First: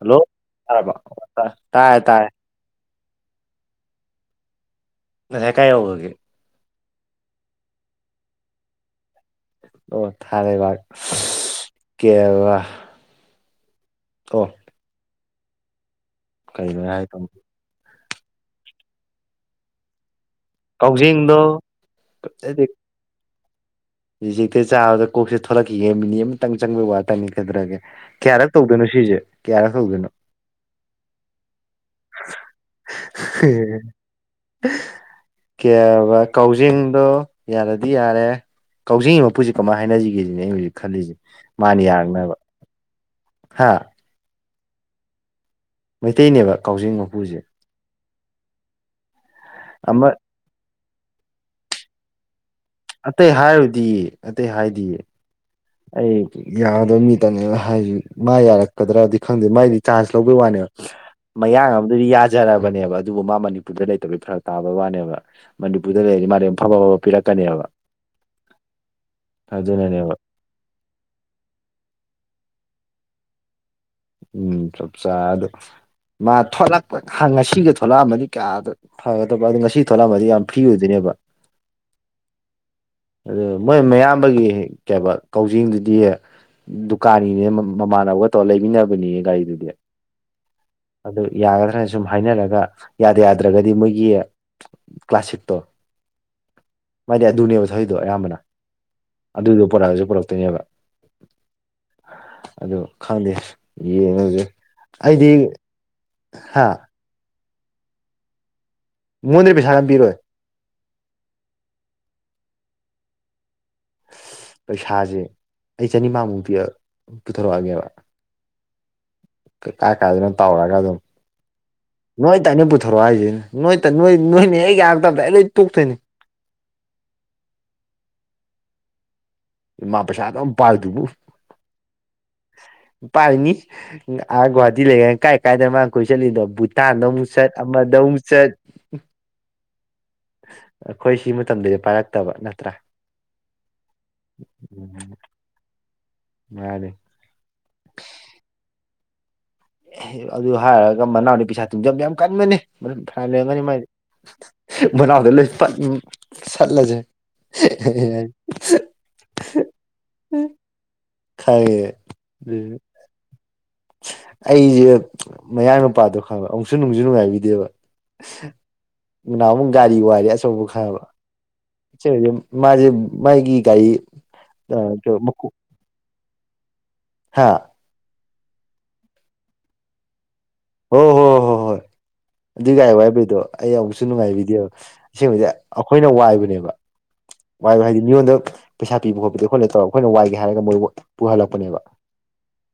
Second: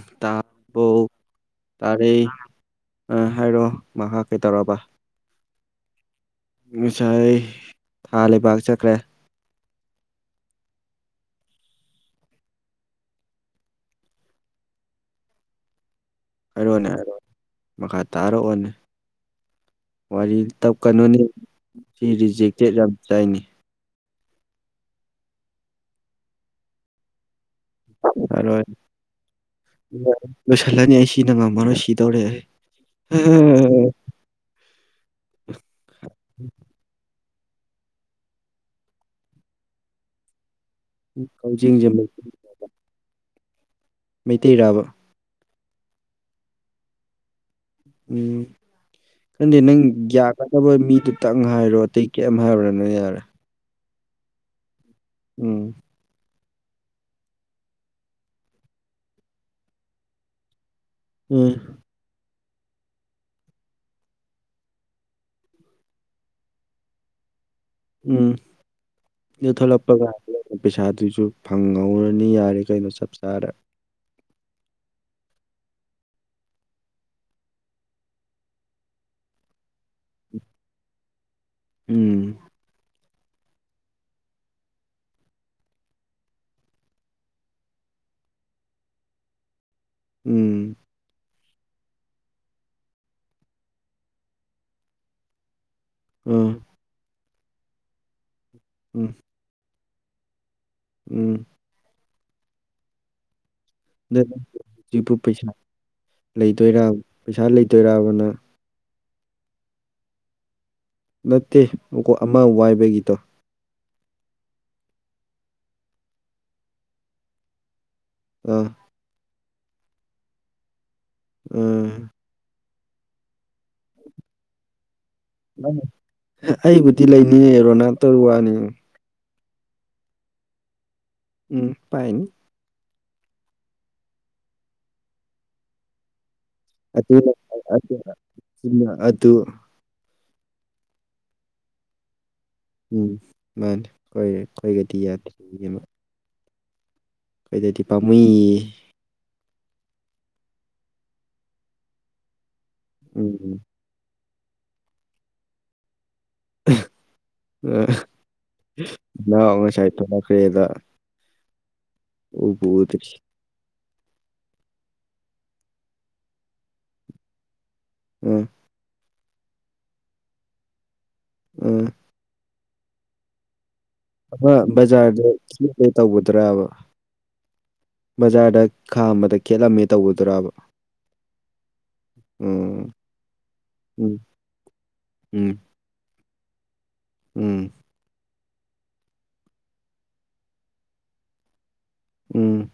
Hello ꯇꯥꯕ ꯇꯥꯔꯕ ꯑꯣ ꯇꯥꯔꯦ ꯇꯔꯩ ꯇꯥꯔꯦ ꯑ ꯍꯥꯏꯔꯛꯑꯣ ꯃꯍꯥꯛꯥ ꯀꯩ ꯇꯧꯔꯕ ꯅ ꯍꯦ ꯀꯥꯏ ꯍꯒꯒꯦ ꯉꯁꯥꯏ ꯊꯥ ꯂꯩꯕꯥꯛ ꯆꯠꯈ꯭ꯔꯦ ꯑꯣ ꯊꯔꯦꯕꯔ ꯀꯦ ꯋꯥ [unintelligible] ꯀꯔꯤꯅꯣ ꯍꯥꯏꯔꯣꯅꯦ ꯍꯥꯏ ꯍꯥꯏꯔꯣꯅꯦ ꯃꯈꯥ ꯇꯥꯔꯛꯑꯣꯅꯦ ꯋꯥꯔꯤ ꯇꯞꯀꯅꯨꯅꯦ ꯀꯥꯎꯖꯤꯡꯗꯣ ꯁꯤ ꯔꯤꯖꯦꯛꯇꯦꯠ ꯌꯥꯝ ꯆꯥꯏꯅꯤ ꯍꯧꯖꯤꯛꯇ ꯆꯥꯕꯗ ꯀꯣꯛꯁꯦ ꯊꯣꯛꯂꯛꯈꯤꯒꯦ ꯃꯤꯅꯤ ꯑꯃꯨꯇꯪ ꯆꯪꯕꯒꯤ ꯋꯥꯇꯅꯤ ꯗ꯭ꯔꯒꯦ ꯀꯌꯥꯔꯛ ꯍꯥꯏꯔꯣꯏ ꯇꯧꯗꯣꯏꯅꯣ ꯁꯤꯁꯦ ꯀꯌꯥꯔꯛ ꯇꯧꯗꯣꯏꯅꯣ ꯂꯣꯏꯁꯤꯜꯂꯅꯤ ꯑꯩ ꯁꯤꯅ ꯉꯝꯃꯔꯣꯏ ꯁꯤꯗꯧꯔꯦ ꯑꯩ ꯀꯌꯥꯔꯕ ꯀꯥꯎꯖꯤꯡꯗꯣ ꯌꯥꯔꯗꯤ ꯌꯥꯔꯦ ꯀꯥꯎꯖꯤꯡꯒꯤ ꯃꯄꯨꯁꯤ ꯀꯃꯥꯏꯅ ꯍꯥꯏꯅꯁꯤꯒꯦꯁꯤꯅꯦ ꯑꯩ ꯍꯧꯖꯤꯛ ꯈꯜꯂꯤꯁꯦ ꯃꯥꯅꯤ ꯀꯥꯎꯖꯦꯡꯁꯦ ꯌꯥꯔꯅꯕ ꯍꯥ ꯃꯩꯇꯩ ꯔꯥꯕ ꯃꯩꯇꯩꯅꯦꯕ ꯀꯥꯎꯖꯤꯡ ꯃꯄꯨꯁꯦ ꯎꯝ ꯈꯪꯗꯦ ꯅꯪ ꯑꯃ ꯌꯥꯒꯗꯕ ꯃꯤꯗꯨꯇꯪ ꯍꯥꯏꯔꯣ ꯑꯇꯩ ꯀꯔꯤꯝ ꯍꯥꯏꯔꯨꯔ ꯑꯇꯩ ꯍꯥꯏꯔꯨꯗꯤꯌꯦ ꯑꯇꯩ ꯍꯥꯏꯗꯤꯌꯦ ꯎꯝ ꯌꯥꯒꯗꯣꯏꯕ ꯃꯤꯇꯅꯦꯅ ꯍꯥꯏꯁ ꯃꯥ ꯌꯥꯔꯛꯀꯗ꯭ꯔꯗꯤ ꯈꯪꯗꯦ ꯃꯥꯏꯗꯤ ꯆꯥꯟꯖ ꯂꯧꯕꯩ ꯋꯥꯅꯦꯕ ꯎꯝ ꯃꯌꯥꯡ ꯑꯃꯗꯗꯤ ꯌꯥ ꯐꯖꯔꯕꯅꯦꯕ ꯑꯗꯨꯕꯨ ꯃꯥ ꯃꯅꯤꯄꯨꯔꯗ ꯂꯩꯇꯕꯤꯩ ꯐꯔꯛ ꯇꯥꯕ ꯋꯥꯅꯦꯕ ꯃꯅꯤꯄꯨꯔꯗ ꯂꯩꯔꯤꯗꯤ ꯃꯥ ꯑꯐ ꯑꯐꯕ ꯄꯤꯔꯛꯀꯅꯦꯕ ꯎꯝ ꯏꯊꯂꯛꯄꯒ ꯑꯗꯨꯅꯅꯦꯕ ꯄꯩꯁꯥꯗꯨꯁꯨ ꯐꯪꯍꯧꯔꯅꯤ ꯌꯥꯔꯦ ꯀꯩꯅꯣ ꯆꯞ ꯆꯥꯔ ꯎꯝ ꯆꯞ ꯆꯗ ꯃꯥ ꯊꯣꯛꯂꯛꯄ ꯉꯁꯤꯒ ꯊꯣꯛꯂꯛꯑꯃꯗꯤ ꯀꯌꯥꯗ ꯐꯒꯗꯕ ꯑꯗꯨ ꯉꯁꯤ ꯊꯣꯛꯣꯂꯥꯃꯗꯤ ꯌꯥꯝ ꯐ꯭ꯔꯤ ꯑꯣꯏꯗꯣꯏꯅꯦꯕ ꯎꯝ ꯑꯗꯨ ꯃꯣꯏ ꯃꯌꯥꯝꯕꯒꯤ ꯀꯩꯕ ꯀꯥꯎꯖꯤꯡꯗꯨꯗꯤ ꯗꯨꯀꯥꯟꯒꯤꯅꯦ ꯃꯃꯥꯟꯅꯕꯒ ꯇꯧꯔꯒ ꯂꯩꯃꯤꯟꯅꯕꯅꯤꯅꯦ ꯒꯥꯔꯤꯗꯨꯗꯤ ꯎꯝ ꯑꯗꯨ ꯌꯥꯒꯗ꯭ꯔꯅ ꯁꯨꯝ ꯍꯥꯏꯅꯔꯒ ꯌꯥꯗ ꯌꯥꯗ꯭ꯔꯒꯗꯤ ꯃꯣꯏꯒꯤ ꯀ꯭ꯂꯥꯁꯤꯛꯇꯣ ꯎꯝ ꯃꯥꯗꯤ ꯑꯗꯨꯅꯦꯕ ꯊꯗꯣ ꯑꯌꯥꯝꯕꯅ ꯑꯗꯨꯗꯣ ꯄꯣꯔꯛꯑꯁꯨ ꯄꯨꯔꯛꯇꯣꯏꯅꯦꯕ ꯎꯝ ꯑꯗꯨ ꯈꯪꯗꯦ ꯅꯪ ꯌꯦꯡꯉꯁꯦ ꯑꯩꯗꯤ ꯍꯥ ꯂꯩꯇꯣꯏꯔ ꯄꯩꯁꯥ ꯂꯩꯇꯣꯏꯔꯕꯅ ꯃꯣꯟꯗꯒꯤ ꯄꯩꯁꯥ ꯉꯝꯕꯤꯔꯣꯏ ꯅꯠꯇꯦ ꯃꯀꯣ ꯑꯃ ꯋꯥꯏꯕꯒꯤꯇꯣ ꯄꯩꯁꯥꯁꯦ ꯑꯩ ꯆꯅꯤꯃꯥꯃꯨꯛ ꯄꯨꯊꯣꯔꯛꯑꯒꯦꯕ ꯑꯥ ꯀꯩꯀꯥꯏ ꯀꯥꯏꯗꯅ ꯇꯧꯔꯒ ꯑꯗꯨꯝ ꯑ ꯊꯧꯔꯛꯏꯁꯤꯅꯦ ꯅꯣꯏꯣꯏ ꯅꯣꯏꯅꯦ ꯑꯩꯒ ꯑꯩꯕꯨꯗꯤ ꯂꯩꯅꯤꯡꯉꯦ ꯔꯣꯅꯥꯜꯗꯣ ꯋꯥꯅꯤ ꯃꯥ ꯄꯩꯁꯥꯗ ꯄꯥꯗꯨꯕꯨ ꯎꯝ ꯄꯥꯏꯅꯤ ꯄꯥꯏꯅꯤ ꯑꯒꯨꯍꯥꯇꯤ ꯂꯩꯒꯦ ꯀꯥꯏ ꯀꯥꯏꯅꯤ ꯃꯥ ꯀꯣꯏꯁ ꯆꯠꯂꯤꯗꯣ ꯚꯨꯇꯥꯟꯗ ꯑꯃꯨꯛ ꯑꯗꯨꯅ ꯆꯠ ꯑꯗꯨ ꯑꯃꯗ ꯑꯃꯨꯛ ꯆꯠ ꯑꯗꯨꯅ ꯑꯗꯨ ꯑꯩꯈꯣꯏ ꯁꯤ ꯃꯇꯝꯗꯗꯤ ꯄꯥꯏꯔꯛꯇꯕ ꯅꯠꯇ ꯎꯝ ꯃꯥꯅꯦ ꯑꯩꯈꯣꯏ ꯑꯩꯈꯣꯏꯒꯗꯤ ꯌꯥꯗꯦ ꯃꯥꯅꯦ ꯑꯩꯈꯣꯏꯗꯗꯤ ꯄꯥꯝꯃ ꯑꯗꯨ ꯍꯥꯏꯔꯒ ꯃꯅꯥꯎꯗꯤ ꯄꯩꯁꯥ ꯇꯨꯡꯖꯟꯕ ꯌꯥꯝ ꯀꯟꯒꯅꯤ ꯐ ꯎꯝ ꯂꯩꯔꯝꯒꯅꯤ ꯃꯥꯏꯗꯤ ꯅꯥꯎꯗ ꯂꯣꯏ ꯆꯠꯂꯖꯦ ꯑ ꯏꯅꯥꯎ ꯉꯁꯥꯏ ꯊꯣꯛꯂꯛꯈ꯭ꯔꯦꯗ ꯈꯥꯏꯌꯦ ꯎꯕꯨ ꯎꯗꯔꯤ ꯑꯩꯁꯦ ꯃꯌꯥꯡ ꯅꯨꯄꯥꯥꯗꯣ ꯈꯪꯕ ꯑꯃꯨꯛꯁꯨ ꯅꯨꯡꯁꯨ ꯅꯨꯡꯉꯥꯏꯕꯤꯗꯦꯕ ꯎꯝ ꯃꯅꯥ ꯑꯃꯨꯛ ꯒꯥꯔꯤ ꯋꯥꯔꯤꯦ ꯑꯆꯧꯕ ꯈꯕ ꯎꯝ ꯃꯥꯖꯦ ꯃꯒꯤ ꯕꯖꯥꯔꯗ ꯖꯤꯄꯦ ꯇꯧꯕꯗꯨꯔꯕ ꯍꯥꯥ ꯕꯖꯥꯔꯗ ꯈꯥꯝꯕꯗ ꯈꯦꯠꯂꯝꯃꯦ ꯇꯧꯕꯗꯨꯔꯕ ꯍꯣ ꯍꯣ ꯍꯣ ꯍꯣꯏ ꯑꯗꯨ ꯎꯝ ꯒꯥꯔꯝ ꯋꯥꯏꯕꯩꯗꯣ ꯑꯩ ꯑꯃꯨꯛꯁꯨ ꯎꯝ ꯅꯨꯡꯉꯥꯏꯕꯤꯗꯦꯕ ꯑꯁꯦꯡꯕꯗꯤ ꯑꯩꯈꯣꯏꯅ ꯋꯥꯏꯕ ꯅꯦꯕ ꯎꯝ ꯋꯥꯏ ꯍꯥꯏꯖꯦ ꯃꯤꯉꯣꯟꯗ ꯄꯩꯁꯥ ꯄꯤꯕ ꯈꯣꯠꯄꯗ ꯈꯣꯠꯅ ꯇꯧꯔꯒ ꯑꯩꯈꯣꯏꯅ ꯋꯥꯏꯒꯦ ꯍꯥꯏꯔꯒ ꯃꯣꯏꯕꯨ ꯄꯨꯍꯜꯂꯛꯄꯅꯦꯕ ꯎꯝ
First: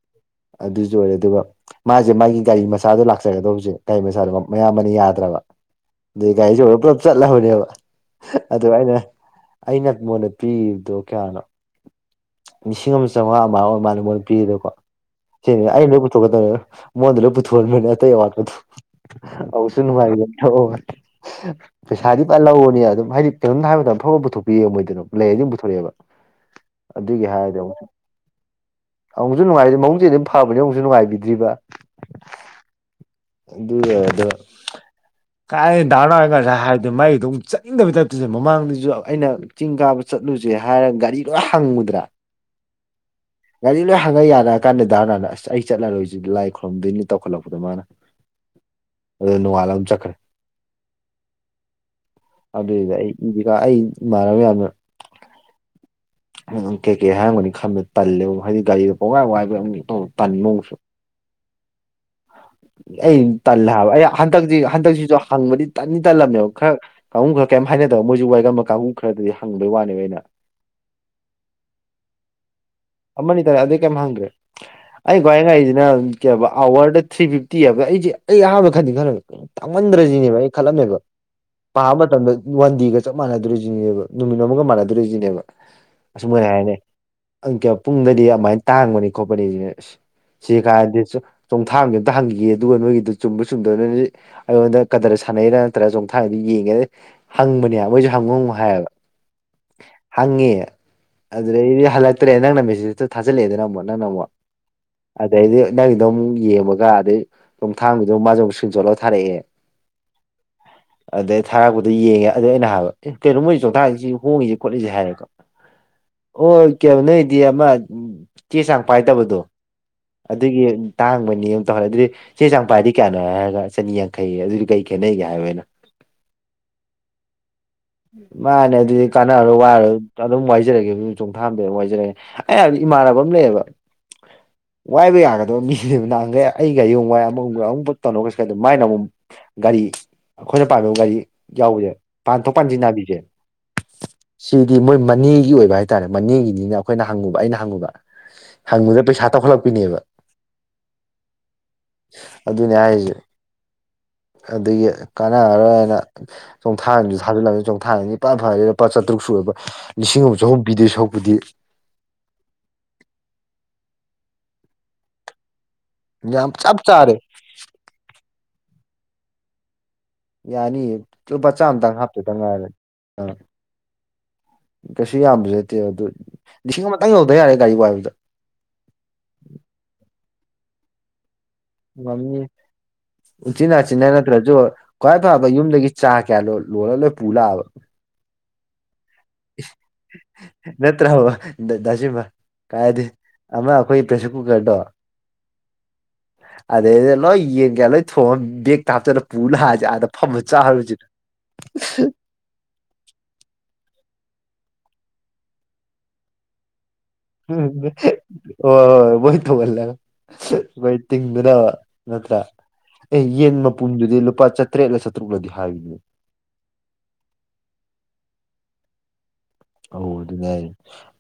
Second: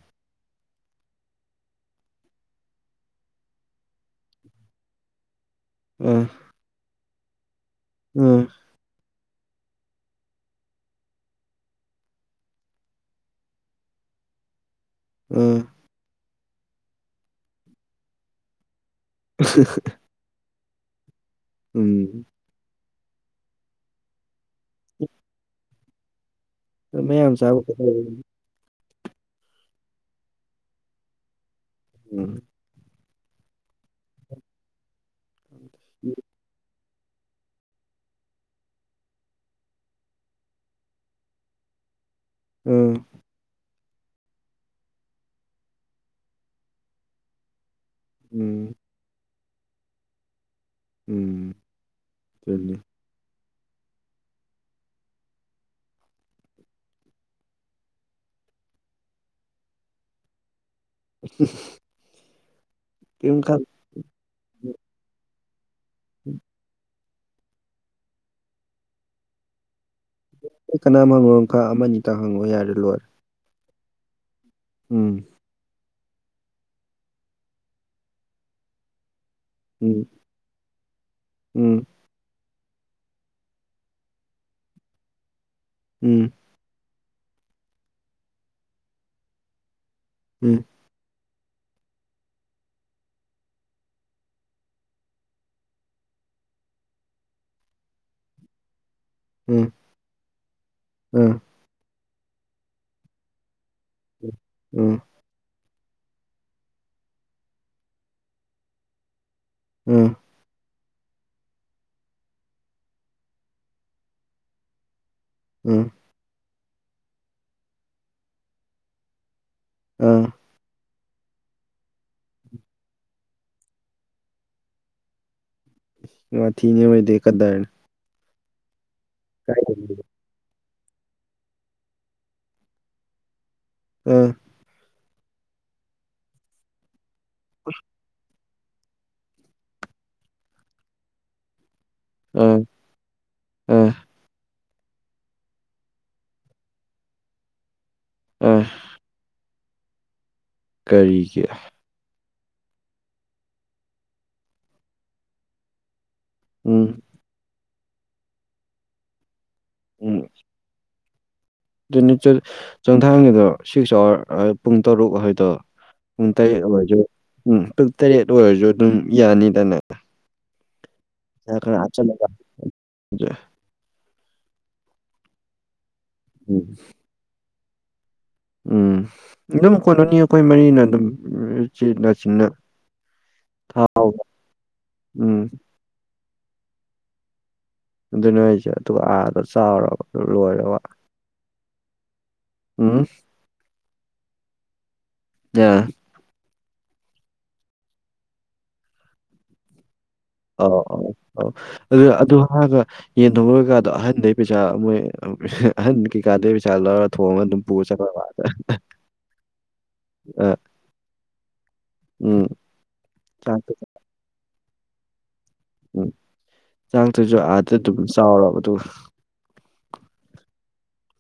ꯑꯗꯨꯁꯨ ꯑꯣꯏꯔꯦ ꯑꯗꯨꯒ ꯃꯥꯁꯦ ꯃꯥꯒꯤ ꯒꯥꯔꯤ ꯃꯁ ꯃꯆꯥꯗ ꯂꯥꯛꯆꯒꯗꯧꯕꯁꯦ ꯒꯥꯔꯤ ꯃꯆꯥꯗꯨ ꯃꯌꯥꯝꯕꯅ ꯌꯥꯗ꯭ꯔꯕ ꯑ ꯑꯗꯩ ꯒꯥꯔꯤ ꯑꯆꯧꯕꯗ ꯄꯨꯂꯞ ꯆꯠꯂꯕꯅꯦꯕ ꯑ ꯑꯗꯨ ꯑꯩꯅ ꯑꯩꯅꯉꯣꯟꯗ ꯄꯤꯕꯗꯣ ꯀꯌꯥꯅꯣ ꯂꯤꯁꯤꯡ ꯑꯃ ꯆꯩꯉꯥ ꯑꯃꯥꯏ ꯃꯥꯂꯦ ꯃꯣꯟ ꯄꯤꯔꯤꯗꯀꯣ ꯑ ꯑꯩꯅ ꯂꯣꯏ ꯄꯨꯊꯣꯛꯄꯗ ꯃꯥꯉꯣꯟꯗ ꯂꯣꯏ ꯄꯨꯊꯣꯛ ꯍꯟꯕꯅꯦ ꯑꯥꯇꯩ ꯑꯋꯥꯠꯄꯥꯗꯣ ꯑꯁꯨꯛ ꯅꯨꯡꯉꯥꯏꯇꯦꯅ ꯄꯤꯊꯣꯛꯑꯕꯅꯦ ꯄꯩꯁꯥꯗꯤ ꯎꯝ ꯄꯥ ꯂꯧꯕꯅꯤ ꯑꯗꯨꯝ ꯍꯥꯏꯗꯤ ꯀꯩꯅꯝ ꯍꯥꯏꯕꯗ ꯑꯐꯕ ꯄꯨꯊꯣꯛꯄꯤꯑꯦꯕ ꯃꯣꯏꯗꯤ ꯑꯗꯨꯝ ꯂꯩꯔ ꯑꯗꯨꯝ ꯄꯨꯊꯣꯔꯛꯑꯦꯕ ꯑꯗꯨꯒꯤ ꯃꯌꯥꯝ ꯆꯥꯕ ꯍꯥꯏꯗꯤ ꯑꯃꯨꯛ ꯀꯩꯗꯧꯔꯒꯦ? ꯑꯃꯨꯛꯁꯨ ꯅꯨꯡꯉꯥꯏꯇꯦ ꯃꯕꯨꯛ ꯆꯦꯜꯗꯤ ꯑꯗꯨꯝ ꯐꯕꯅꯦ ꯑꯃꯨꯛꯁꯨ ꯅꯨꯡꯉꯥꯏꯕꯤꯗ꯭ꯔꯤꯕ ꯎꯝ ꯑꯗꯨꯗ ꯀꯥꯏ ꯗꯥ ꯅꯥꯎꯅ ꯉꯁꯥꯏ ꯍꯥꯏ ꯃꯤꯒꯗꯣ ꯑꯃꯨꯛ ꯆꯠꯅꯤꯡꯗꯕ ꯇꯥꯏꯞꯇꯖꯨ ꯃꯃꯥꯡꯗꯁꯨ ꯑꯩꯅ ꯆꯤꯡ ꯀꯥꯕ ꯆꯠꯂꯨꯁꯦ ꯍꯥꯏꯔꯒ ꯒꯥꯔꯤ ꯂꯣꯏ ꯍꯪꯕ ꯗ꯭ꯔꯥ ꯎꯝ ꯒꯥꯔꯤ ꯂꯣꯏ ꯍꯪꯉꯒ ꯌꯥꯔꯛꯑ ꯀꯥꯟꯗ ꯗꯥ ꯍꯔꯥꯟ ꯑꯁ ꯑꯩ ꯆꯠꯂꯔꯣꯏꯁꯤꯗꯤ ꯂꯥꯏ ꯈꯨꯣꯏꯔꯝꯗꯣꯏꯅꯤ ꯇꯧꯈꯠꯂꯛꯄꯗ ꯃꯥꯅ ꯎꯝ ꯑꯗꯨꯗ ꯅꯣꯡꯉꯥꯜꯂ ꯑꯗꯨꯝ ꯆꯠꯈꯥꯔꯦ ꯎꯝ ꯑꯗꯨꯅꯤ ꯑꯗꯨꯏꯗ ꯑꯩ ꯏꯗꯤꯀꯥ ꯑꯩ ꯏꯃꯥꯟꯅꯕ ꯃꯌꯥꯝꯅ [inaudible] ꯎꯝ ꯀꯩ ꯀꯩ ꯍꯥꯏꯔꯝꯒꯅꯤ ꯈꯟꯕꯗ ꯇꯜꯂꯦꯕ ꯍꯥꯏꯗꯤ ꯒꯥꯔꯤꯗꯣ ꯄꯥꯋꯥꯏ ꯋꯥꯏꯕꯒꯤ ꯇꯟꯕ ꯃꯨꯛꯁꯨ [unintelligible] ꯑ ꯀꯔꯤꯝ ꯈꯜ ꯇꯜꯂꯦ ꯍꯥꯏꯕ ꯑꯩ ꯍꯟꯗꯛꯇꯤ ꯍꯟꯗꯛꯁꯤꯁꯨ ꯍꯪꯕꯗꯤ ꯇꯟꯗꯤ ꯇꯜꯂꯝꯕꯃꯦꯕ ꯈꯔ ꯀꯥꯡꯕꯨ ꯈꯔ ꯀꯩꯝ ꯍꯥꯏꯅꯗꯕ ꯃꯣꯏꯁꯨ ꯋꯥꯏꯒꯝꯕ ꯀꯥꯡꯕꯨ ꯈꯔꯗꯤ ꯍꯪꯕꯒꯤ ꯋꯥꯅꯦꯕ ꯑꯩꯅ ꯀꯅꯥꯝ ꯍꯪꯉꯣꯅꯣ ꯈꯔ ꯑꯃ ꯑꯅꯤꯇ ꯍꯪꯉꯣ ꯌꯥꯔꯦ ꯂꯣꯏꯔꯦ ꯑꯃꯅꯤ ꯑꯅꯤ ꯇꯔꯦ ꯑꯗꯨꯩ ꯀꯩꯝ ꯍꯪꯗ꯭ꯔꯦ ꯑꯩ ꯎꯝ ꯈꯋꯥꯏ ꯉꯥꯛꯏꯁꯤꯅ ꯀꯩ ꯍꯥꯏꯕ ꯑꯋꯥꯔꯗ ꯊ꯭ꯔꯤ ꯐꯤꯐꯇꯤꯕ ꯑꯩꯁꯦ ꯑꯩ ꯑꯍꯥꯟꯕ ꯈꯟꯗꯤ ꯈꯜꯂꯝꯃꯦ ꯎꯝ ꯇꯥꯡꯃꯟꯗ꯭ꯔꯁꯤꯅꯦꯕ ꯑꯩ ꯈꯜꯂꯝꯃꯦꯕ ꯎꯝ ꯄꯥꯕ ꯃꯇꯝꯗ ꯋꯥꯟ ꯗꯦꯒ ꯆꯞ ꯃꯥꯟꯅꯗꯣꯔꯤꯁꯤꯅꯦꯕ ꯅꯨꯃꯤꯠ ꯑꯃꯒ ꯃꯥꯟꯅꯗꯣꯔꯤꯁꯤꯅꯦꯕ ꯑꯁ ꯎꯝ ꯃꯣꯏꯅ ꯍꯥꯏꯔꯤꯅꯦ ꯄꯨꯡꯗꯗꯤ ꯑꯗꯨꯃꯥꯏꯅ ꯇꯥꯡꯕꯅꯤ ꯈꯣꯠꯄꯅꯤ ꯁꯤ ꯎꯝ ꯀꯥꯟꯔꯗꯤ ꯆꯣꯡꯊꯥꯡꯗꯤ ꯑꯝꯇ ꯍꯪꯈꯤ ꯑꯗꯨꯒ ꯅꯣꯏꯒꯤꯗꯨ ꯆꯨꯝꯕ ꯆꯨꯝꯗꯕꯅ ꯑꯩꯉꯣꯟꯗ ꯀꯗꯔ ꯁꯥꯟꯅꯩꯔꯥ ꯅꯠꯇ꯭ꯔꯒ ꯆꯣꯡꯊꯥꯡ ꯌꯦꯡꯉꯦ ꯍꯪꯕꯅꯦꯕ ꯃꯣꯏꯁꯨ ꯍꯪꯉꯧ ꯍꯥꯏꯌꯦꯕ ꯎꯝ ꯍꯪꯉꯦ ꯑ ꯑꯗꯨꯗꯩꯗꯤ ꯍꯜꯂꯛꯇ꯭ꯔꯦ ꯅꯪꯅ ꯃꯦꯁꯦꯁ ꯊꯥꯖꯤꯜꯂꯛꯑꯦꯅ ꯑꯃꯨꯛ ꯅꯪꯅ ꯑꯃꯨꯛ ꯎꯝ ꯑꯗꯩꯗꯤ ꯅꯪꯒꯤꯗꯣ ꯑꯃꯨꯛ ꯌꯦꯡꯉꯒ ꯑꯗꯩ ꯆꯣꯡꯊꯥꯡꯒꯤꯗ ꯃꯥꯁꯨ ꯑꯃꯨꯛ ꯁꯀ꯭ꯔꯤꯟꯁꯣꯠ ꯂꯧꯔ ꯊꯥꯔꯛꯑꯦ ꯎꯝ ꯑꯗꯩ ꯊꯥꯔꯛꯄꯗ ꯌꯦꯡꯉꯦ ꯑꯗꯩ ꯑꯩꯅ ꯍꯥꯏꯕ ꯀꯩꯅꯣ ꯃꯣꯏ ꯆꯣꯡꯊꯥꯛꯁꯤ ꯍꯣꯡꯉꯁꯤꯦ ꯈꯣꯠꯂꯤꯁꯦ ꯍꯥꯏꯔꯦꯀꯣ ꯎꯝ ꯑꯣ ꯀꯩꯅꯣ ꯅꯣꯏꯗꯤ ꯑꯃ ꯆꯦ ꯆꯥꯡ ꯄꯥꯏꯗꯕꯗꯣ ꯑꯥ ꯑꯗꯨꯒꯤ ꯇꯥꯡꯕꯅꯤ ꯑꯃ ꯇꯧꯍꯜꯂꯦ ꯑꯗꯨꯗꯤ ꯆꯦ ꯆꯥꯡꯐꯥꯏꯗꯤ ꯀꯌꯥꯅꯣ ꯍꯥꯏꯔꯒ ꯆꯅꯤ ꯌꯥꯡꯈꯩ ꯑꯗꯨꯗꯤ ꯀꯩ ꯈꯦꯠꯅꯩꯒꯦ ꯍꯥꯏꯕꯣꯏꯅ ꯃ ꯊꯅꯦ ꯃꯗꯗꯥ ꯍꯥꯏꯅ ꯃꯥꯅꯦ ꯑꯗꯨꯗꯤ ꯀꯥꯟꯅꯔ ꯋꯥꯔ ꯑꯗꯨꯝ ꯋꯥꯏꯖꯔꯒꯦ ꯆꯣꯡꯊꯥꯝꯗ ꯑꯗꯨꯝ ꯋꯥꯏꯖꯔꯒꯦ ꯑꯩ ꯍꯥꯏꯗꯤ ꯏꯃꯥꯟꯅꯕ ꯑꯃ ꯂꯩꯌꯦꯕ ꯑ ꯋꯥꯏꯕ ꯌꯥꯒꯗꯕ ꯃꯤꯅꯦꯕ ꯅꯍꯥꯟꯒꯩ ꯑꯩꯒ ꯑꯌꯡ ꯋꯥꯏ ꯑꯃ ꯑꯃꯨꯛ ꯇꯧꯔꯒ ꯑꯗꯨ ꯃꯥꯏꯅ ꯑꯃꯨꯛ ꯒꯥꯔꯤ ꯑꯩꯈꯣꯏꯅ ꯄꯥꯝꯃꯤꯕ ꯒꯥꯔꯤ ꯌꯥꯎꯕꯁꯦ ꯑ ꯄꯟꯊꯣꯛ ꯄꯟꯖꯤꯟ ꯌꯥꯕꯤꯁꯦ ꯑ ꯁꯤꯗꯤ ꯃꯣꯏ ꯃꯅꯦꯒꯤ ꯑꯣꯏꯕ ꯍꯥꯏꯇꯥꯔꯦ ꯃꯅꯦꯒꯤꯅꯤꯅ ꯑꯩꯈꯣꯏꯅ ꯍꯪꯉꯨꯕ ꯑꯩꯅ ꯍꯪꯉꯨꯕ ꯑ ꯍꯪꯕꯗ ꯄꯩꯁꯥ ꯇꯧꯈꯠꯂꯛꯄꯤꯅꯦꯕ ꯀꯔꯤꯒꯤ ꯑꯗꯨꯅꯦ ꯍꯥꯏꯔꯤꯁꯦ ꯑꯗꯨꯗꯒꯤ ꯀꯥꯟꯅꯔꯔꯣꯏ ꯍꯥꯏꯅ ꯆꯣꯡꯊꯥ ꯎꯝ ꯑꯃ ꯊꯥꯖꯤꯜꯂꯂꯝꯕꯅꯤ ꯆꯣꯡꯊꯥꯅꯤ ꯂꯄꯥ ꯐꯔꯦ ꯂꯨꯄꯥ ꯆꯥꯇ꯭ꯔꯨꯛ ꯁꯨ ꯑꯣꯏꯕ ꯂꯤꯁꯤꯡ ꯑꯃ ꯆꯍꯨꯝ ꯄꯤꯗꯣꯏ ꯁꯔꯨꯛ ꯑꯗꯨꯗꯤ ꯆꯨꯝꯊꯥꯡꯒꯤꯗꯣ ꯁꯤꯛꯁ ꯑꯋꯥꯔ ꯄꯨꯡ ꯇꯔꯨꯛ ꯍꯥꯏꯗꯣ ꯄꯨꯡ ꯌꯥꯝ ꯇꯔꯦꯠ ꯆꯞ ꯑꯣꯏꯔꯁꯨ ꯆꯥꯔꯦ ꯎꯝ ꯄꯨꯡ ꯇꯔꯦꯠ ꯑꯣꯏꯔꯁꯨ ꯑꯗꯨꯝ ꯌꯥꯅꯤꯗꯅ ꯌꯥꯅꯤꯌꯦ ꯂꯨꯄꯥ ꯄꯩꯁꯥ ꯈꯔ ꯆꯥꯝꯃꯇꯪ ꯍꯥꯞꯆꯜꯂꯒ ꯍꯥꯞꯇꯧꯗ ꯉꯥꯏꯔꯦ ꯑꯥ ꯀꯩꯁꯨ ꯌꯥꯝꯕꯁꯨ ꯅꯠꯇꯦꯕ ꯑꯗꯨ ꯎꯝ ꯂꯤꯁꯤꯡ ꯑꯃꯇꯪ ꯌꯧꯗꯔ꯭ꯗꯤ ꯌꯥꯔꯦ ꯒꯥꯔꯤ ꯍꯥꯏꯕꯗ ꯎꯝ ꯑꯗꯨꯝ ꯀꯣꯟꯅꯅꯤꯌꯦ ꯑꯩꯈꯣꯏ ꯃꯔꯤꯅ ꯑꯗꯨꯝ ꯅ ꯆꯤꯟꯅ ꯆꯤꯟꯅ ꯎ ꯆꯤꯟꯅꯥ ꯆꯤꯟꯅꯥ ꯊꯥꯎ ꯅꯠꯇ꯭ꯔꯁꯨ ꯈ꯭ꯋꯥꯏ ꯐꯕ ꯎꯝ ꯌꯨꯝꯗꯒꯤ ꯆꯥ ꯀꯌꯥ ꯂꯣ ꯂꯣꯏꯔ ꯂꯣꯏ ꯄꯨꯂꯛꯑꯕ ꯑꯗꯨꯅꯤ ꯍꯥꯏꯖ ꯅꯠꯇ꯭ꯔꯕꯥ ꯎꯝ ꯀꯥꯏꯗ ꯑꯃ ꯑꯩꯈꯣꯏ ꯄ꯭ꯔꯦꯁꯔ ꯀꯨꯀꯔꯗꯣ ꯑ ꯑꯗꯩꯩꯗ ꯂꯣꯏ ꯌꯦꯟ ꯀꯩꯀꯥ ꯊꯣꯉꯒꯥ ꯕꯒ ꯇꯥ ꯍꯄꯆꯤꯜꯂꯒ ꯄꯨꯔꯥ ꯂꯛꯑꯖꯦ ꯑ ꯑ ꯑꯧ ꯑꯗꯨ ꯑꯗꯨ ꯍꯥꯏꯔꯒ ꯌꯦꯟ ꯊꯣꯡꯕ ꯀꯩꯀꯗꯣ ꯑꯍꯟ ꯑꯗꯨ ꯄꯩꯁꯥ ꯃꯣꯏ ꯑꯍꯟ ꯀꯩꯀꯗꯩꯩ ꯄꯩꯁꯥ ꯂꯧꯔꯅꯤ ꯍ ꯍꯣꯏ ꯣꯏ ꯑ ꯊꯧꯒꯜꯂꯦꯣꯏ ꯇꯤꯡꯗ ꯭ꯔ ꯎꯝ ꯑꯦ ꯌꯦꯟ ꯆꯥꯛ ꯃꯄꯨꯝꯗꯨꯗꯤ ꯂꯨꯄꯥ ꯆꯥꯇ꯭ꯔꯦꯠꯂ ꯆꯥꯇ꯭ꯔꯨꯛꯂꯗꯤ ꯍꯥꯏꯕꯅꯤ ꯎꯝ ꯆꯥꯡ ꯊꯣꯏꯁꯨ ꯑꯥꯗ ꯑꯗꯨꯝ ꯆꯥꯎꯔꯕꯔꯕ ꯑꯗꯨꯒ ꯑ ꯑꯗꯨ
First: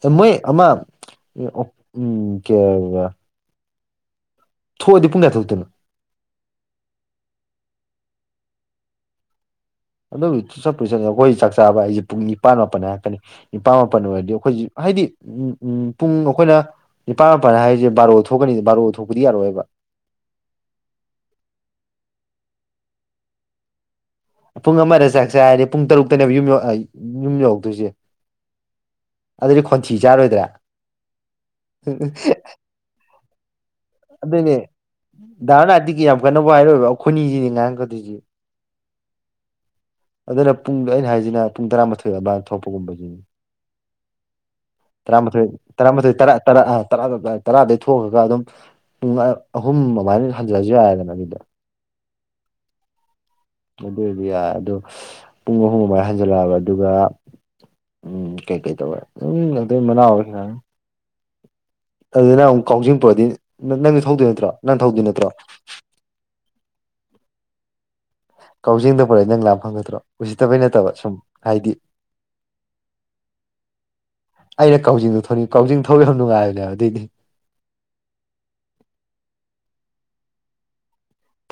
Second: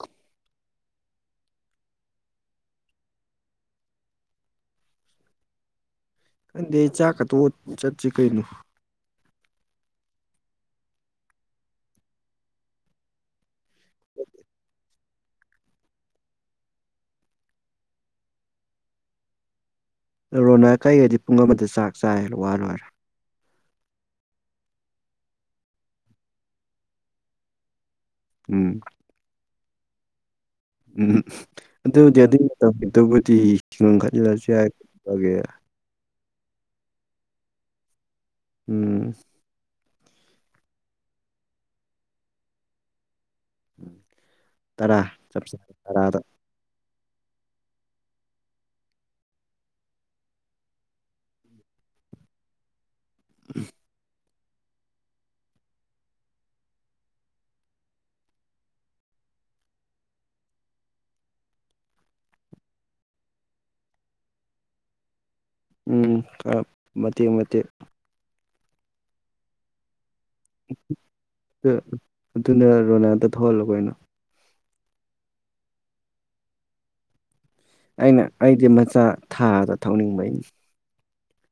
ꯌꯥ ꯃꯣꯏ ꯑꯃ ꯎꯝ ꯀꯌꯥ ꯊꯣꯛꯑꯗꯤ ꯄꯨꯡ ꯀꯌꯥ ꯊꯣꯛꯇꯣꯏꯅ ꯈꯪꯗꯦ ꯑꯩ ꯆꯥꯛꯀꯥ ꯇꯣꯛꯂꯒꯥ ꯆꯠꯁꯤ ꯀꯩꯅꯣ ꯑꯗꯨ ꯆꯠꯄꯨ ꯆꯠꯅꯤ ꯑꯩꯈꯣꯏ ꯆꯥꯛ ꯆꯥꯕ ꯑꯩꯁꯦ ꯄꯨꯡ ꯅꯤꯄꯥꯟ ꯃꯥꯄꯟ ꯍꯥꯏꯔꯛꯀꯅꯤ ꯅꯤꯄꯥꯜ ꯃꯥꯄꯟ ꯑꯣꯏꯔꯗꯤ ꯑꯩꯈꯣꯏꯁꯤ ꯍꯥꯏꯗꯤ ꯎꯝ ꯎꯝ ꯄꯨꯡ ꯑꯩꯈꯣꯏꯅ ꯅꯤꯄꯥꯟ ꯃꯄꯜ ꯍꯥꯏꯔꯛꯀꯅꯤ ꯕꯥꯔꯣ ꯊꯣꯛꯀꯅꯤ ꯕꯥꯔꯣ ꯊꯣꯛꯄꯗꯤ ꯌꯥꯔꯛꯔꯣꯏꯕ ꯔꯣꯅꯥ ꯀꯩ ꯍꯥꯏꯗꯤ ꯄꯨꯡ ꯑꯃꯗ ꯆꯥꯛ ꯆꯥꯏ ꯋꯥ ꯂꯣꯏꯔꯦ ꯄꯨꯡ ꯑꯃꯗ ꯆꯥꯛ ꯆꯥꯏ ꯍꯥꯏꯔꯗꯤ ꯄꯨꯡ ꯇꯔꯨꯛꯇꯅꯦꯕ ꯌꯨꯝ ꯌꯨꯝ ꯌꯧꯔꯧꯛꯇꯣꯏꯁꯦ ꯎꯝ ꯑꯗꯨꯗꯤ ꯈꯣꯟꯊꯤ ꯆꯥꯔꯣꯏꯗ꯭ꯔꯥ ꯎꯝ ꯑꯗꯨꯕꯨꯗꯤ ꯑꯗꯨꯒꯤ ꯇꯕꯨꯗꯤ ꯑꯗꯨꯏꯅꯦ ꯙꯔ ꯅꯥꯇꯤꯒꯤ ꯌꯥꯝ ꯀꯟꯅꯕꯨ ꯍꯥꯏꯔꯣꯏꯕ ꯑꯩꯈꯣꯏꯅꯤꯁꯤꯅꯦ ꯉꯥꯏꯍꯥꯛ ꯀꯗꯣꯏꯁꯦ ꯎꯝ ꯑꯗꯨꯅ ꯄꯨꯡꯗꯣ ꯑꯩꯅ ꯍꯥꯏꯁꯤꯅ ꯄꯨꯡ ꯇꯔꯥꯃꯥꯊꯣꯏ ꯑꯗꯨꯋꯥꯏꯗ ꯊꯣꯛꯄꯒꯨꯝꯕꯁꯤꯅꯤ ꯇꯔꯥ ꯇꯔꯥꯃꯊꯣꯏ ꯆꯞ ꯆꯥꯔꯦ ꯇꯔꯥꯃꯊꯣꯏ ꯇꯔꯥꯗ ꯇꯔꯥ ꯇꯔꯥ ꯇꯔꯥꯗ ꯊꯣꯛꯑꯒ ꯑꯗꯨꯝ ꯄꯨꯡ ꯑꯍꯨꯝ ꯑꯗꯨꯃꯥꯏ ꯍꯟꯖꯔꯁꯨ ꯌꯥꯏꯔꯦꯗꯅ ꯑꯗꯨꯗ [inaudible] ꯑꯗꯨ ꯑꯣꯏꯔꯗꯤ ꯌꯥꯔ ꯑꯗꯣ ꯄꯨꯡ ꯑꯍꯨꯝ ꯑꯗꯨꯥꯏ ꯍꯟꯖꯤꯜꯂꯛꯑꯕ ꯑꯗꯨꯒ ꯎꯝ ꯀꯩ ꯀꯩ ꯇꯕꯥꯏ ꯎꯝ ꯑꯗꯨ ꯃꯅꯥꯑꯣ ꯑꯗꯨꯅ ꯑꯃꯨꯛ ꯀꯥꯎꯖꯤꯡ ꯄꯨꯔꯗꯤ ꯅꯪꯗꯤ ꯊꯧꯗꯣꯏ ꯅꯠꯇ꯭ꯔꯣ ꯅꯪ ꯊꯧꯗꯣꯏ ꯅꯠꯇ꯭ꯔꯣ ꯎꯝ ꯈꯔ ꯃꯇꯦꯛ ꯃꯇꯦꯛ ꯀꯛꯖꯤꯡꯗ ꯐꯔꯦ ꯅꯪ ꯂꯥꯛꯞ ꯐꯪꯒꯗ꯭ꯔꯣ ꯎꯁꯤꯠꯇꯕꯩ ꯅꯠꯇꯕ ꯁꯨꯝ ꯍꯥꯏꯗꯤ ꯑꯗꯨꯅ ꯔꯣꯅꯥꯗ ꯊꯣꯛꯍꯜꯂꯣꯀꯩꯅꯣ ꯑꯩꯅ ꯀꯥꯎꯖꯤꯡꯗꯣ ꯊꯅꯤꯡ ꯀꯥꯎꯖꯤꯡ ꯊꯧ ꯌꯥꯝ ꯅꯨꯡꯉꯥꯏꯕꯅꯦ ꯑꯗꯨꯑꯣꯏꯗꯤ ꯑꯩꯅ ꯑꯩꯗꯤ ꯃꯆꯥ ꯊꯥꯗ ꯊꯧꯅꯤꯡꯕꯩꯅꯤ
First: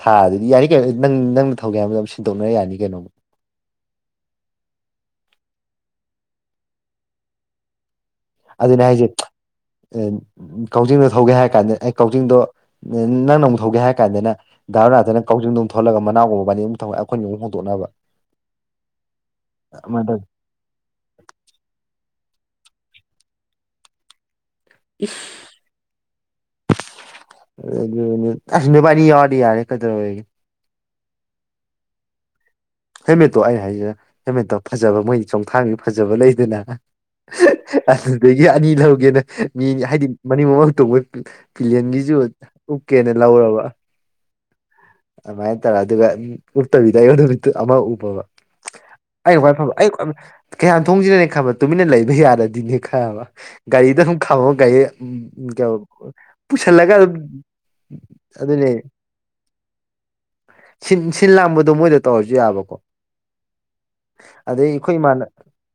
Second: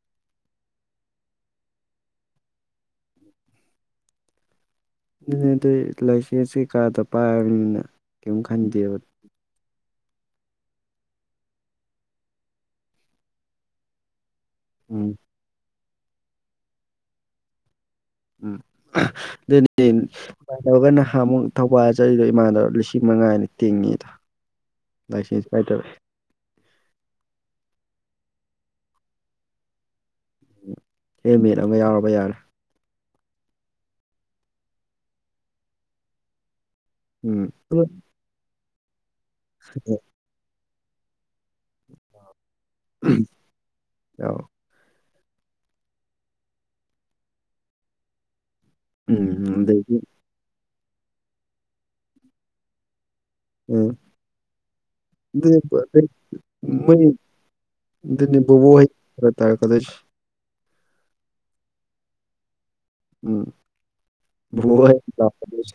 ꯊꯥ ꯑꯗꯨꯗꯤ ꯌꯥꯅꯤ ꯀꯩꯅꯣ ꯅꯪ ꯅꯪꯅ ꯊꯧꯒꯦꯕꯗ ꯑꯗꯨꯝ ꯁꯤꯟꯗꯣꯛꯅꯔ ꯌꯥꯅꯤ ꯀꯩꯅꯣꯝ [inaudible] ꯑꯗꯨꯅꯦ ꯑꯗꯨ ꯂꯥꯏꯁꯦꯟꯁ ꯀꯩꯀꯥꯗ ꯄꯥꯏꯔꯕꯅꯤꯅ ꯀꯔꯤꯝ ꯈꯟꯗꯦꯕ ꯀꯛꯖꯤꯡꯗꯣ ꯊꯧꯒꯦ ꯍꯥꯏꯔ ꯀꯥꯟꯗ ꯑꯩ ꯀꯛꯖꯤꯡꯗꯣ ꯅꯪꯅ ꯑꯃꯨꯛ ꯊꯧꯒꯦ ꯍꯥꯏꯔ ꯀꯥꯟꯗꯅ ꯗꯥꯔ ꯎꯝ ꯅꯥꯗꯅ ꯀꯧ꯭ꯔꯤꯡꯣꯝ ꯊꯣꯛꯂꯒ ꯃꯅꯥꯒꯨꯝꯕꯕꯥꯅꯤ ꯑꯃꯝꯧꯉꯒ ꯑꯩꯈꯣꯏꯅꯒꯨ ꯍꯗꯣꯛꯅꯕ ꯎꯝ ꯑꯗꯨ ꯇꯧ ꯏꯃ ꯇꯧꯔꯒ ꯅꯍꯥꯟ ꯑꯃꯨꯛ ꯊꯧꯕꯥꯜ ꯆꯗꯣ ꯏꯃꯥꯟꯅꯅꯕꯧꯔ ꯂꯤꯁꯤꯡ ꯆꯍꯤ ꯃꯉꯥꯅ ꯇꯤꯡꯉꯤꯗ ꯂꯥꯏꯁꯦꯟꯁ ꯀꯥꯏꯗꯔꯛꯑꯦ ꯑꯗꯨ ꯑꯁ ꯅꯨꯕꯥꯅꯤ ꯌꯥꯎꯔꯗꯤ ꯌꯥꯔꯦ ꯀꯗ꯭ꯔ ꯑꯣꯏꯒꯦ ꯍꯦꯜꯃꯦꯠ ꯑꯃ ꯌꯥꯎꯔꯕ ꯌꯥꯔꯦ ꯍꯦꯜꯃꯦꯠꯇꯣ ꯑꯩ ꯍꯥꯏꯁꯦ ꯍꯦꯜꯃꯦꯠꯇꯣ ꯐꯖꯕ ꯃꯣꯏꯗꯤ ꯆꯣꯡꯊꯥꯡꯒꯤ ꯐꯖꯕ ꯂꯩꯗꯅ ꯎꯝ ꯑꯗꯨꯗꯒꯤ ꯑꯅꯤ ꯂꯧꯒꯦꯅ ꯃꯤꯅꯤ ꯍꯥꯏꯗꯤ ꯃꯅꯤꯡ ꯃꯃꯜ ꯇꯣ ꯄꯤꯂꯤꯌꯟꯒꯤꯁꯨ ꯎꯞꯀꯦꯅ ꯂꯧꯔꯕ ꯌꯥꯎ ꯃꯥꯏ ꯇꯔ ꯑꯗꯨ ꯑꯗꯨꯒ ꯄꯨꯠꯇꯕꯤꯗꯣꯠꯇ ꯑꯃ ꯎꯕꯕ ꯎꯝ ꯑꯩ ꯈꯋꯥꯏ ꯐꯕ ꯑꯩ ꯑꯗꯒꯤ ꯀꯩꯌꯥ ꯊꯣꯡꯁꯤꯅꯅꯦ ꯈꯕ ꯇꯨꯃꯤꯟꯅ ꯂꯩꯕ ꯌꯥꯔꯗꯤꯅꯦ ꯈꯕ ꯎꯝ ꯒꯥꯔꯤꯗ ꯑꯗꯨꯨ ꯈꯥꯃꯣ ꯒꯥꯔꯤ ꯎꯝ ꯑꯗꯨꯅꯦ ꯀꯌꯥ ꯄꯨꯁꯜꯂꯒ ꯗꯤꯅꯤꯕꯣꯕ ꯍꯔ ꯇꯔꯦ ꯀꯗ ꯁꯤ ꯁꯤꯜ ꯂꯥꯛꯝꯕꯗꯣ ꯃꯣꯏꯗ ꯇꯧꯔꯁꯨ ꯌꯥꯕꯀꯣ ꯎꯝ ꯑꯗꯩ ꯕꯣꯕꯣꯛ ꯑꯩꯈꯣꯏ ꯍꯣꯏ ꯏꯃꯥꯟꯅ ꯂꯥꯛꯀꯗꯣꯏꯁꯦ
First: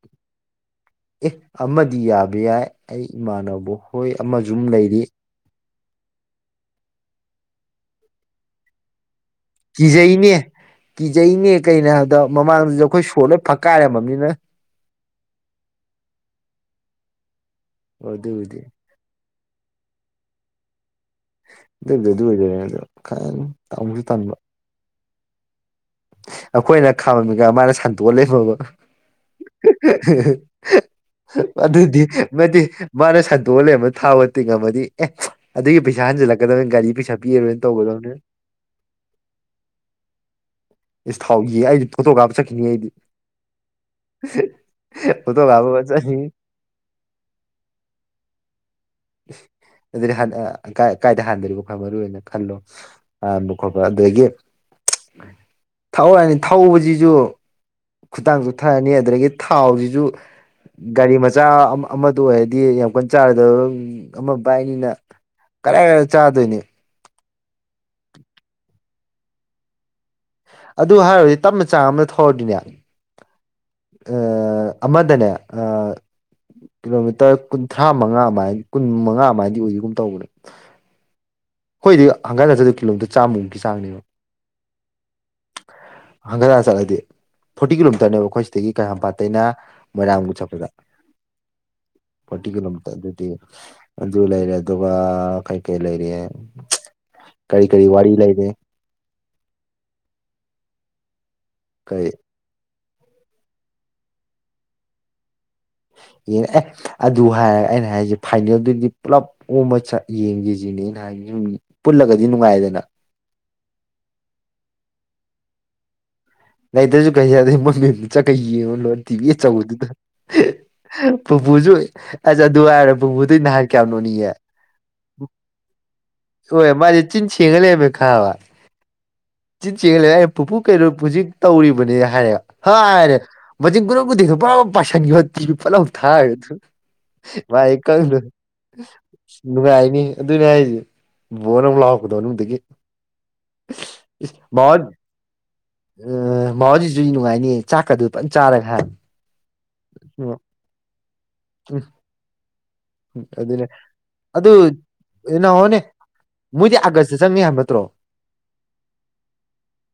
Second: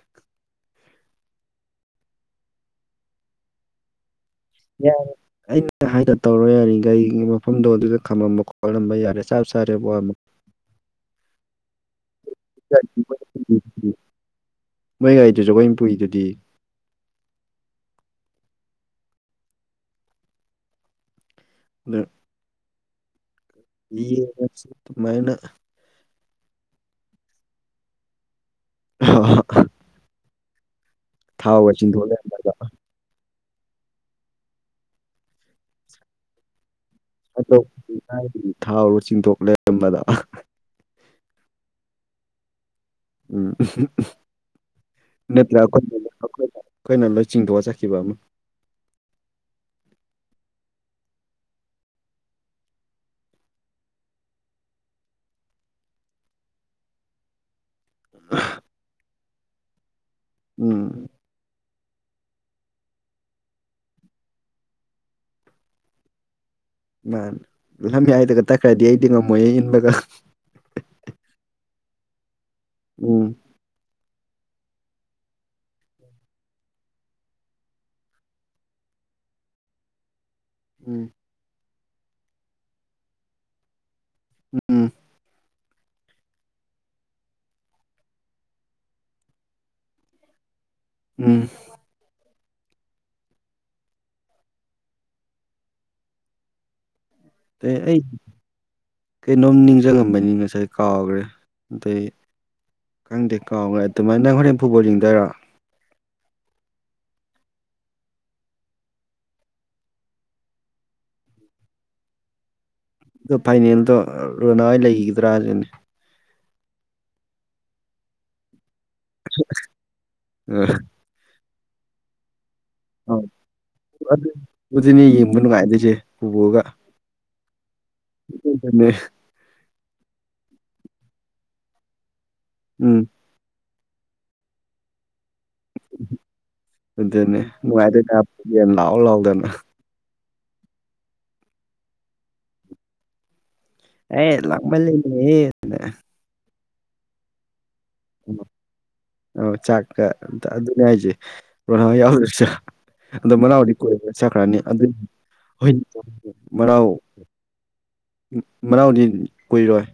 ꯑꯦ ꯑꯃꯗꯤ ꯌꯥꯕ ꯌꯥꯏ ꯑꯩ ꯏꯃꯥꯟꯅꯕ ꯍꯣꯏ ꯑꯃꯁꯝ ꯂꯩꯔꯤ ꯍꯥꯏꯗ ꯇꯧꯔꯣ ꯌꯥꯔꯤꯉꯔꯤꯒꯤ ꯃꯐꯝꯗꯣ ꯑꯗꯨꯗ ꯈꯝꯃꯝꯕ ꯈꯣꯠꯂꯝꯕ ꯌꯥꯔꯦ ꯆꯞ ꯆꯔꯦꯕꯣ ꯀꯤꯖꯩꯅꯦ ꯀꯤꯖꯩꯅꯦ ꯀꯩꯅ ꯍꯥꯏꯕꯗ ꯃꯃꯥꯡꯗꯁꯨ ꯑꯩꯈꯣꯏ ꯁꯣꯔ ꯂꯣꯏ ꯐꯛꯀꯥꯏꯔꯝꯃꯕꯅꯤꯅ ꯃꯣꯏ ꯒꯥꯔꯤꯗꯨ ꯖꯒꯣꯏ ꯏ ꯄꯨꯨꯏꯗꯨꯗꯤ ꯑꯗꯨ ꯍꯧꯗꯤ ꯑꯗꯨ ꯑꯗꯨ ꯑꯗꯨ ꯃ ꯈꯥꯏ ꯏꯁꯤ ꯃꯅ ꯑꯩꯈꯣꯏꯅ ꯈꯥꯝꯃꯤꯒ ꯃꯥꯅ ꯁꯟꯇꯣꯛꯑ ꯂꯩꯃꯕ ꯊꯥꯎꯒ ꯑꯗꯨꯗꯤ ꯆꯤꯡꯊꯣꯛ ꯂꯩꯔꯝꯕ ꯃꯗꯤ ꯃꯥꯅ ꯁ ꯗꯣꯜꯂ ꯑꯃꯅ ꯊꯥꯎꯕꯗꯤꯤꯡ ꯉꯝꯃꯗꯤ ꯑꯦ ꯑꯗꯨꯒꯤ ꯄꯩꯁꯥ ꯍꯟꯖꯤꯜꯂꯛꯀꯗꯕꯅꯤ ꯒꯥꯔꯤ ꯄꯩꯥ ꯆꯧꯕ ꯊꯥꯎꯔꯣ ꯆꯤꯡꯊꯣꯛ ꯂꯩꯔꯝꯕꯗ ꯏꯁ ꯊꯥꯎꯒꯤ ꯑꯩꯗꯤ ꯐꯣꯇꯣ ꯀꯥꯞ ꯆꯠꯈꯤꯅꯤ ꯑꯩꯗꯤ ꯎꯝ ꯐꯣꯇꯣ ꯅꯠꯇ꯭ꯔ ꯀꯥꯞꯄ ꯑꯩꯈꯣꯏꯅ ꯆꯠꯈꯤꯅꯤ ꯑꯩꯈꯣꯏꯅ ꯂꯣꯏ ꯆꯤꯡꯊꯣꯛꯑ ꯆꯠꯈꯤꯕ ꯑꯃ ꯑꯗꯨ ꯥꯏ ꯀꯥꯏꯗ ꯍꯥꯟꯗꯔꯤꯕ ꯈꯣꯏ ꯃꯔꯨꯅ ꯈꯜꯂꯣ ꯍꯥꯟꯕ ꯈꯣꯠꯄ ꯑꯗꯨꯗꯒꯤ [inaudible] ꯊꯔꯛꯅꯤ ꯊꯧꯕꯁꯤꯁꯨ ꯈꯨꯇꯥꯡ ꯆꯊꯔꯅꯤ ꯑꯗꯨꯗꯒꯤ ꯊꯥꯎꯁꯤꯁꯨ ꯎꯝ ꯒꯥꯔꯤ ꯃꯆꯥ ꯑꯃꯗꯨ ꯑꯣꯏꯔꯗꯤ ꯌꯥꯝ ꯀꯟꯅ ꯆꯥꯔꯗꯕ ꯑꯃ ꯕꯥꯏꯅꯤꯅ ꯀꯗꯥꯥꯏ ꯀꯥꯏꯗ ꯆꯥꯗꯣꯏꯅꯤ ꯃꯥꯅꯦ ꯂꯝꯌꯥꯏꯗꯒ ꯇꯛꯈ꯭ꯔꯗꯤ ꯑꯩꯗꯤ ꯉꯝꯃꯣꯏꯌꯦ ꯏꯟꯕꯒ ꯑꯗꯨ ꯍꯥꯏꯔꯨꯔꯗꯤ ꯇꯞꯅ ꯆꯥꯡ ꯑꯃꯗ ꯊꯧꯔꯗꯤꯅꯦ ꯎꯝ ꯑ ꯑꯃꯗꯅꯦ ꯑ ꯀꯤꯂꯣꯃꯤꯇꯔ ꯀꯨꯟꯊ꯭ꯔꯥ ꯃꯉꯥ ꯑꯃꯥꯏ ꯀꯨꯟ ꯃꯉꯥ ꯃꯥꯏꯗꯤ ꯑꯣꯏꯗꯒꯨꯝ ꯇꯧꯕꯅꯦ ꯎꯝ ꯍꯣꯏꯗꯤ ꯍꯪꯒꯠ ꯍꯗ ꯀꯤꯂꯣꯃꯤꯇꯔ ꯆꯥꯝꯃꯨꯛ ꯆꯥꯡꯅꯦꯕ ꯎꯝ ꯑꯪꯒꯥꯗ ꯆꯂꯗꯦ ꯐꯣꯔꯇꯤ ꯀꯤꯂꯣꯃꯤꯇꯔꯅꯦꯕ ꯑꯩꯈꯣꯏ ꯁꯤꯗꯒꯤ ꯀꯩꯥꯝꯄꯥꯇꯩꯩꯅ ꯃꯣꯏꯔꯥꯡꯕꯨ ꯆꯠꯄꯗ ꯎꯝ ꯐꯣꯔꯇꯤ ꯀꯤꯂꯣꯃꯤꯇꯔ ꯑꯗꯨꯗꯤ ꯑꯗꯨ ꯂꯩꯔꯦ ꯑꯗꯨꯒ ꯀꯩ ꯀꯩ ꯂꯩꯔꯤꯦ ꯑ ꯑꯩ ꯀꯩꯅꯣꯝ ꯅꯤꯡꯁꯤꯡꯂꯝꯕꯅꯤ ꯉꯁꯥꯏ ꯀꯥꯎꯈ꯭ꯔꯦ ꯑꯗꯩ ꯀꯔꯤ ꯈꯪꯗꯦ ꯀꯥꯎꯈꯦ ꯑꯗꯨꯃꯥꯏꯅ ꯅꯪ ꯍꯣꯔꯦꯟ ꯐꯨꯕꯣ ꯌꯦꯡꯗꯔ ꯑꯦ ꯑꯗꯨ ꯍꯥꯏꯔꯒ ꯑꯩꯅ ꯍꯥꯏꯔꯤꯁꯦ ꯐꯥꯏꯅꯦꯜꯗꯨꯗꯤ ꯄꯨꯂꯞ ꯑꯣꯃ ꯌꯦꯡꯒꯁꯤꯅꯦ ꯩꯅꯨꯝ ꯄꯨꯜꯂꯒꯗꯤ ꯅꯨꯡꯉꯥꯏꯗꯅ ꯑ ꯐꯥꯏꯅꯦꯜꯗꯣ ꯔꯣꯅꯥꯋꯥꯏ ꯂꯩꯈꯤꯒꯗ꯭ꯔꯥꯁꯤꯅꯦ ꯂꯩꯇ꯭ꯔꯁꯨ ꯀꯔꯤ ꯌꯥꯗꯦ ꯃꯦꯟ ꯆꯠꯀꯩ ꯌꯦꯡꯉꯣ ꯂꯣꯏ ꯊꯤꯕꯤ ꯑꯆꯧꯕꯗꯨꯗ ꯕꯨꯖꯣꯏ ꯑꯗꯨ ꯍꯥꯏꯔꯕꯨꯕꯨꯗ ꯅꯍꯥꯟ ꯀꯌꯥꯝ ꯅꯣꯅꯤꯡꯉꯦ ꯑꯗꯨꯅꯦ ꯌꯦꯡꯕ ꯅꯨꯡꯉꯥꯏꯗꯣꯏꯁꯦ ꯍꯣꯏ ꯃꯥꯁꯦ ꯆꯤꯟ ꯇꯒꯂꯦꯕ ꯅꯦ ꯆꯤꯟ ꯆꯦꯜꯂ ꯑꯩꯅ ꯄꯨꯄꯨ ꯀꯩꯅꯣ ꯄꯨꯖꯤꯛ ꯇꯧꯔꯤꯕꯅꯦ ꯍꯥꯏꯔꯦꯕ ꯍꯥꯏ ꯎꯝ ꯍꯥꯏꯔꯦ ꯃꯆꯤꯡꯒꯨꯔꯅꯕꯨꯗꯤꯦ ꯄꯨꯔꯥ ꯄꯥꯏꯁꯟꯒꯣꯠ ꯄꯠꯂ ꯑꯃ ꯊꯥꯈꯒꯁꯨ ꯑꯗꯨꯅꯦ ꯃꯥꯥꯏ ꯅꯨꯡꯉꯥꯏꯗꯣꯏꯅꯦ ꯀꯪꯅ ꯌꯦꯟ ꯂꯥꯎ ꯂꯥꯎꯗꯅ ꯅꯨꯡꯉꯥꯏꯅꯤ ꯑꯗꯨꯏꯅꯦ ꯑꯩꯁꯦ ꯕꯣꯅ ꯑꯃꯨꯛ ꯂꯥꯎꯛꯄꯗꯣ ꯃꯅꯨꯡꯗꯒꯤꯗꯒꯤ ꯑꯦ ꯂꯥꯛꯃꯜ ꯃꯥꯖꯤꯁꯨ ꯅꯨꯡꯉꯥꯏꯅꯤꯌꯦ ꯑ ꯆꯥꯛ ꯎꯝ ꯑꯗꯨꯅꯤ ꯍꯥꯏꯦ ꯄ ꯎꯝ ꯌꯥꯎꯗ ꯑꯗꯣ ꯑꯗꯨꯅꯦ ꯃꯔꯥꯎꯗꯤ ꯀꯣꯏꯔ ꯆꯈ꯭ꯔꯅꯤ ꯑꯗꯨ ꯅꯍꯣꯅꯦ ꯃꯣꯏꯗꯤ ꯃꯔꯥꯎ ꯑꯥꯒꯁꯇ ꯆꯪꯅꯤ ꯍꯥꯏꯕ ꯅꯠꯇ꯭ꯔꯣ ꯃꯅꯥꯎꯗꯤ ꯀꯨꯏꯔꯣꯏ